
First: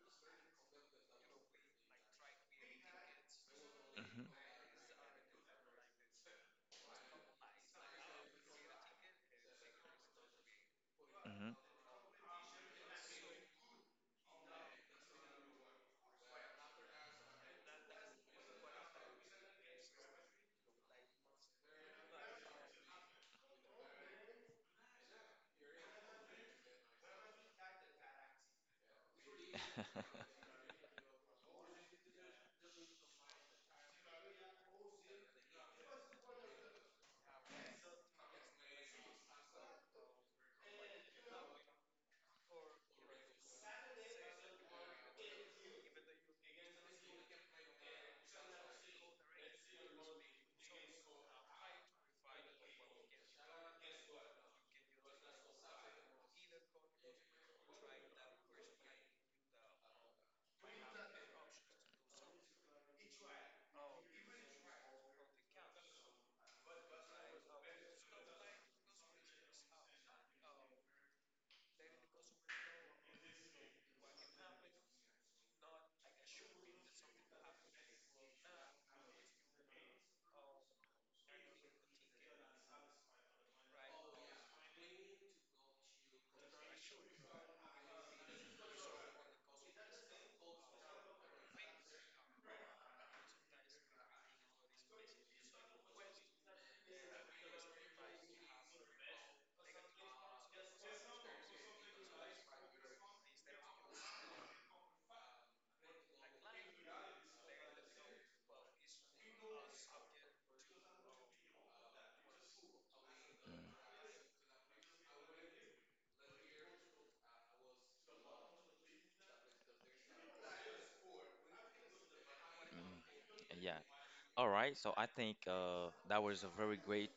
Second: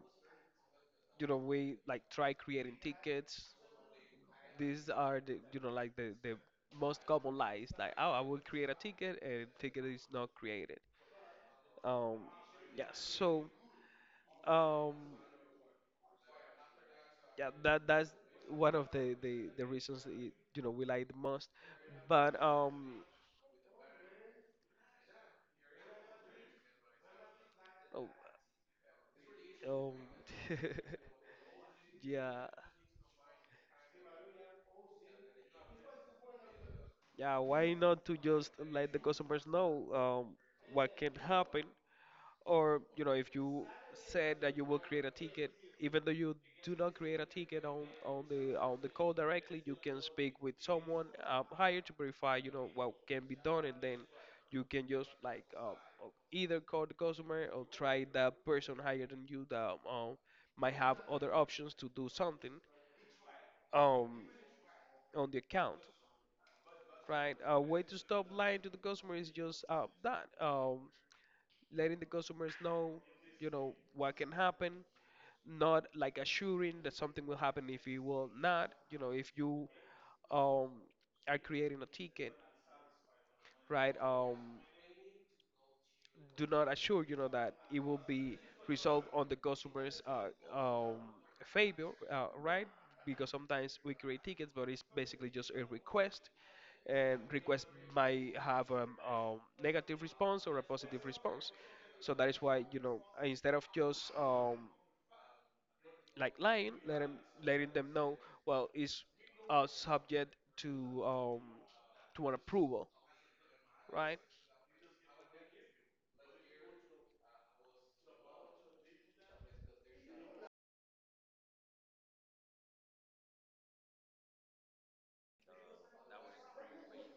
S2: you know, we like try creating tickets.
S1: Hmm.
S2: These are the, you know, like the most common lies. Like, oh, I will create a ticket and ticket is not created.
S1: Hmm.
S2: Um, yeah. So, um, yeah, that's one of the reasons that it, you know we lie the most. But um, oh, um,
S1: [LAUGHS]
S2: [LAUGHS] yeah. Yeah, why not to just let the customers know what can happen? Or, you know, if you said that you will create a ticket, even though you do not create a ticket on the call directly, you can speak with someone higher to verify, you know, what can be done, and then you can just either call the customer or try that person higher than you that might have other options to do something um, on the account. Right. A way to stop lying to the customer is just that letting the customers know, you know, what can happen, not like assuring that something will happen if it will not. You know, if you um, are creating a ticket, right? Do not assure you know that it will be resolved on the customer's um, favor, right? Because sometimes we create tickets, but it's basically just a request, and request might have a negative response or a positive response. So that is why you know instead of just like lying, letting them know, well, it's subject um, to an approval, right?
S1: Mm. Yeah. All right, so I think that was a very great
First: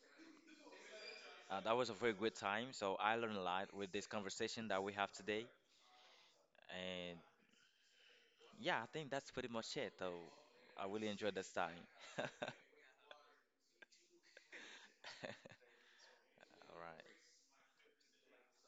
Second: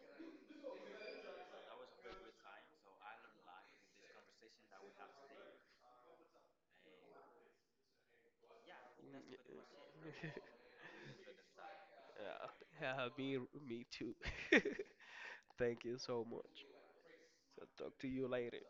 S1: that was a very good time. So I learned a lot with this conversation that we have today, and yeah, I think that's pretty much it. So I really enjoyed this time. [LAUGHS] All
S2: [LAUGHS] Me, me too. [LAUGHS] Thank you so much.
S1: right.
S2: So talk to you later.